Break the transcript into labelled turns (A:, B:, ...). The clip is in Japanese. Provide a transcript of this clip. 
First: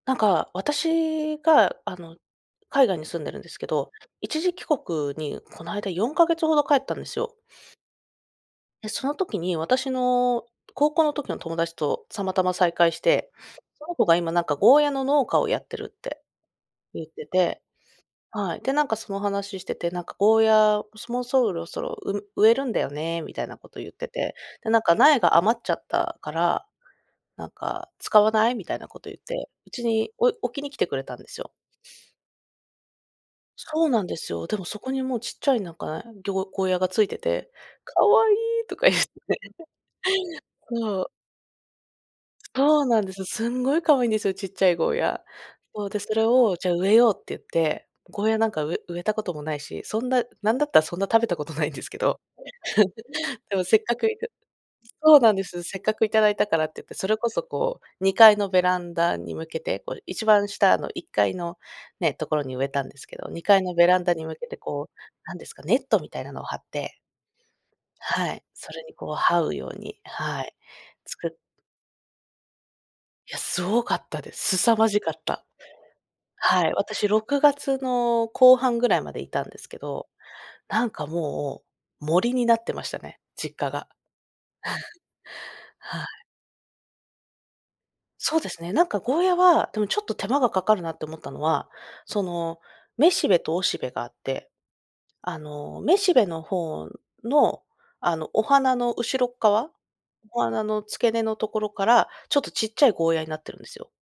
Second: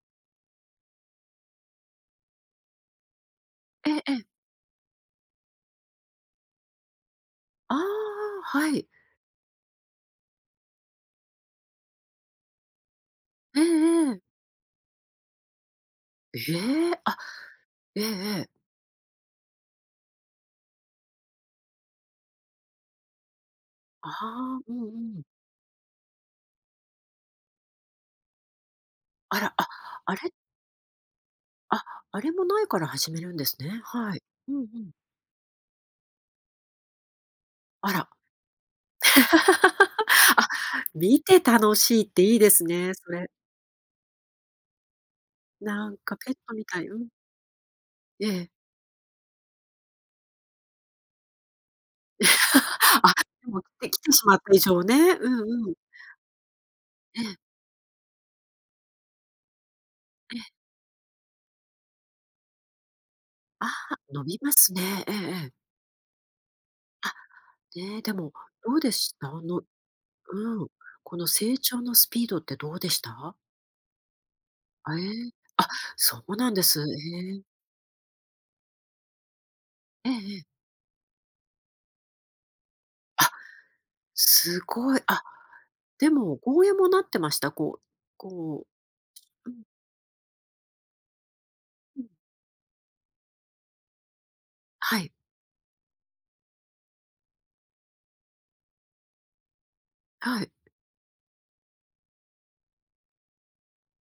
A: なんか私が、あの、海外に住んでるんですけ
B: え
A: ど、
B: え、ええ。
A: 一時帰国に、この間、4か月程帰ったんですよ。
B: ああああ、はい。
A: で、その時に、私の高校の時の友達と、たまたま再会して、
B: え
A: その子
B: え
A: が
B: ええ。
A: 今なんか、ゴーヤの農家をやってるって
B: え、ええ？
A: ゆっ
B: あ。
A: てて、
B: ええええ。
A: はい。で、なんかその話してて、なんか、「ゴーヤ、もそもうそろそろ、う植えるんだよね」みたいな事ゆって
B: あ
A: て、
B: あ、
A: で、
B: う
A: な
B: ん
A: んか
B: う
A: 「苗
B: ん。
A: が余っちゃったから、なんか使わない？」みたいな事ゆっ
B: あ
A: て、
B: ら！あ、
A: うちに
B: あ
A: お
B: れ
A: い置きに来てくれたんですよ。
B: あ！あれも苗から、始めるんですね？
A: そうなん
B: は
A: で
B: い。
A: すよ。
B: うん
A: で
B: う
A: も、そこ
B: ん。
A: にもうちっちゃい、なんか、なぎょゴーヤが付いてて、
B: あ
A: 「可
B: ら！
A: 愛い！」とかゆって。
B: あ、
A: そう。
B: 見て楽しいっていいです
A: そう
B: ね、
A: なん
B: そ
A: です。
B: れ。
A: すんごい可愛いんですよ、ちっちゃいゴーヤ。そ
B: な
A: う、
B: ん
A: で、そ
B: か
A: れ
B: ペット
A: を、
B: み
A: 「じゃあ、
B: たい、
A: 植え
B: うん。
A: よう」ってゆって、ゴ
B: え
A: ーヤな
B: え。
A: んかう植えた事もないし、そんな、なんだったら、そんな食べたことないんですけど、
B: あ、で
A: で
B: も、
A: も、せっ
B: 出
A: か
B: 来
A: く
B: て
A: い
B: し
A: た
B: まった以上ね、
A: そう
B: う
A: なんです。
B: んうん。
A: せっかく頂いたからっていって、それ
B: え
A: こ
B: え。
A: そこう、2階のベランダに向けて、こう一番
B: え。
A: 下の、1階のね、ところに植えたんですけど、2階
B: あ
A: のベ
B: あ、
A: ランダ
B: 伸
A: に向
B: び
A: け
B: ま
A: て、
B: す
A: こう、
B: ね。えええ
A: なんで
B: え。
A: すか、ネットみたいなの張って
B: あ、ね、で
A: は
B: も、
A: い、そ
B: どう
A: れ
B: で
A: にこう
B: した？あ
A: 這う
B: の
A: ようにはい、
B: うん、
A: つ
B: この
A: く
B: 成長のスピードってどうでし
A: い
B: た？
A: や、凄かったです。すさま
B: あ、
A: じ
B: え
A: かっ
B: え。
A: た。
B: あ！そうなんで
A: はい、
B: す、
A: 私、ろ
B: え
A: く
B: え。
A: がつの後半ぐらいまでいたんですけど、
B: ええええ。
A: なんかもう、森になってましたね、
B: あ、
A: 実家が。
B: 凄い。あ、
A: はい。
B: でもゴーヤもなってました？こう、
A: そうです
B: こ
A: ね。なんかゴーヤ
B: ううん。
A: は、でもちょっと手間が掛かるなって思ったのは、
B: うん。
A: その、雌しべと雄しべがあって、
B: はい。
A: あの、雌しべの方の、あの、お花の後ろっかわ？お
B: はい。
A: 花の付け根のところから、ちょっと、ちっちゃいゴーヤになってるんですよ。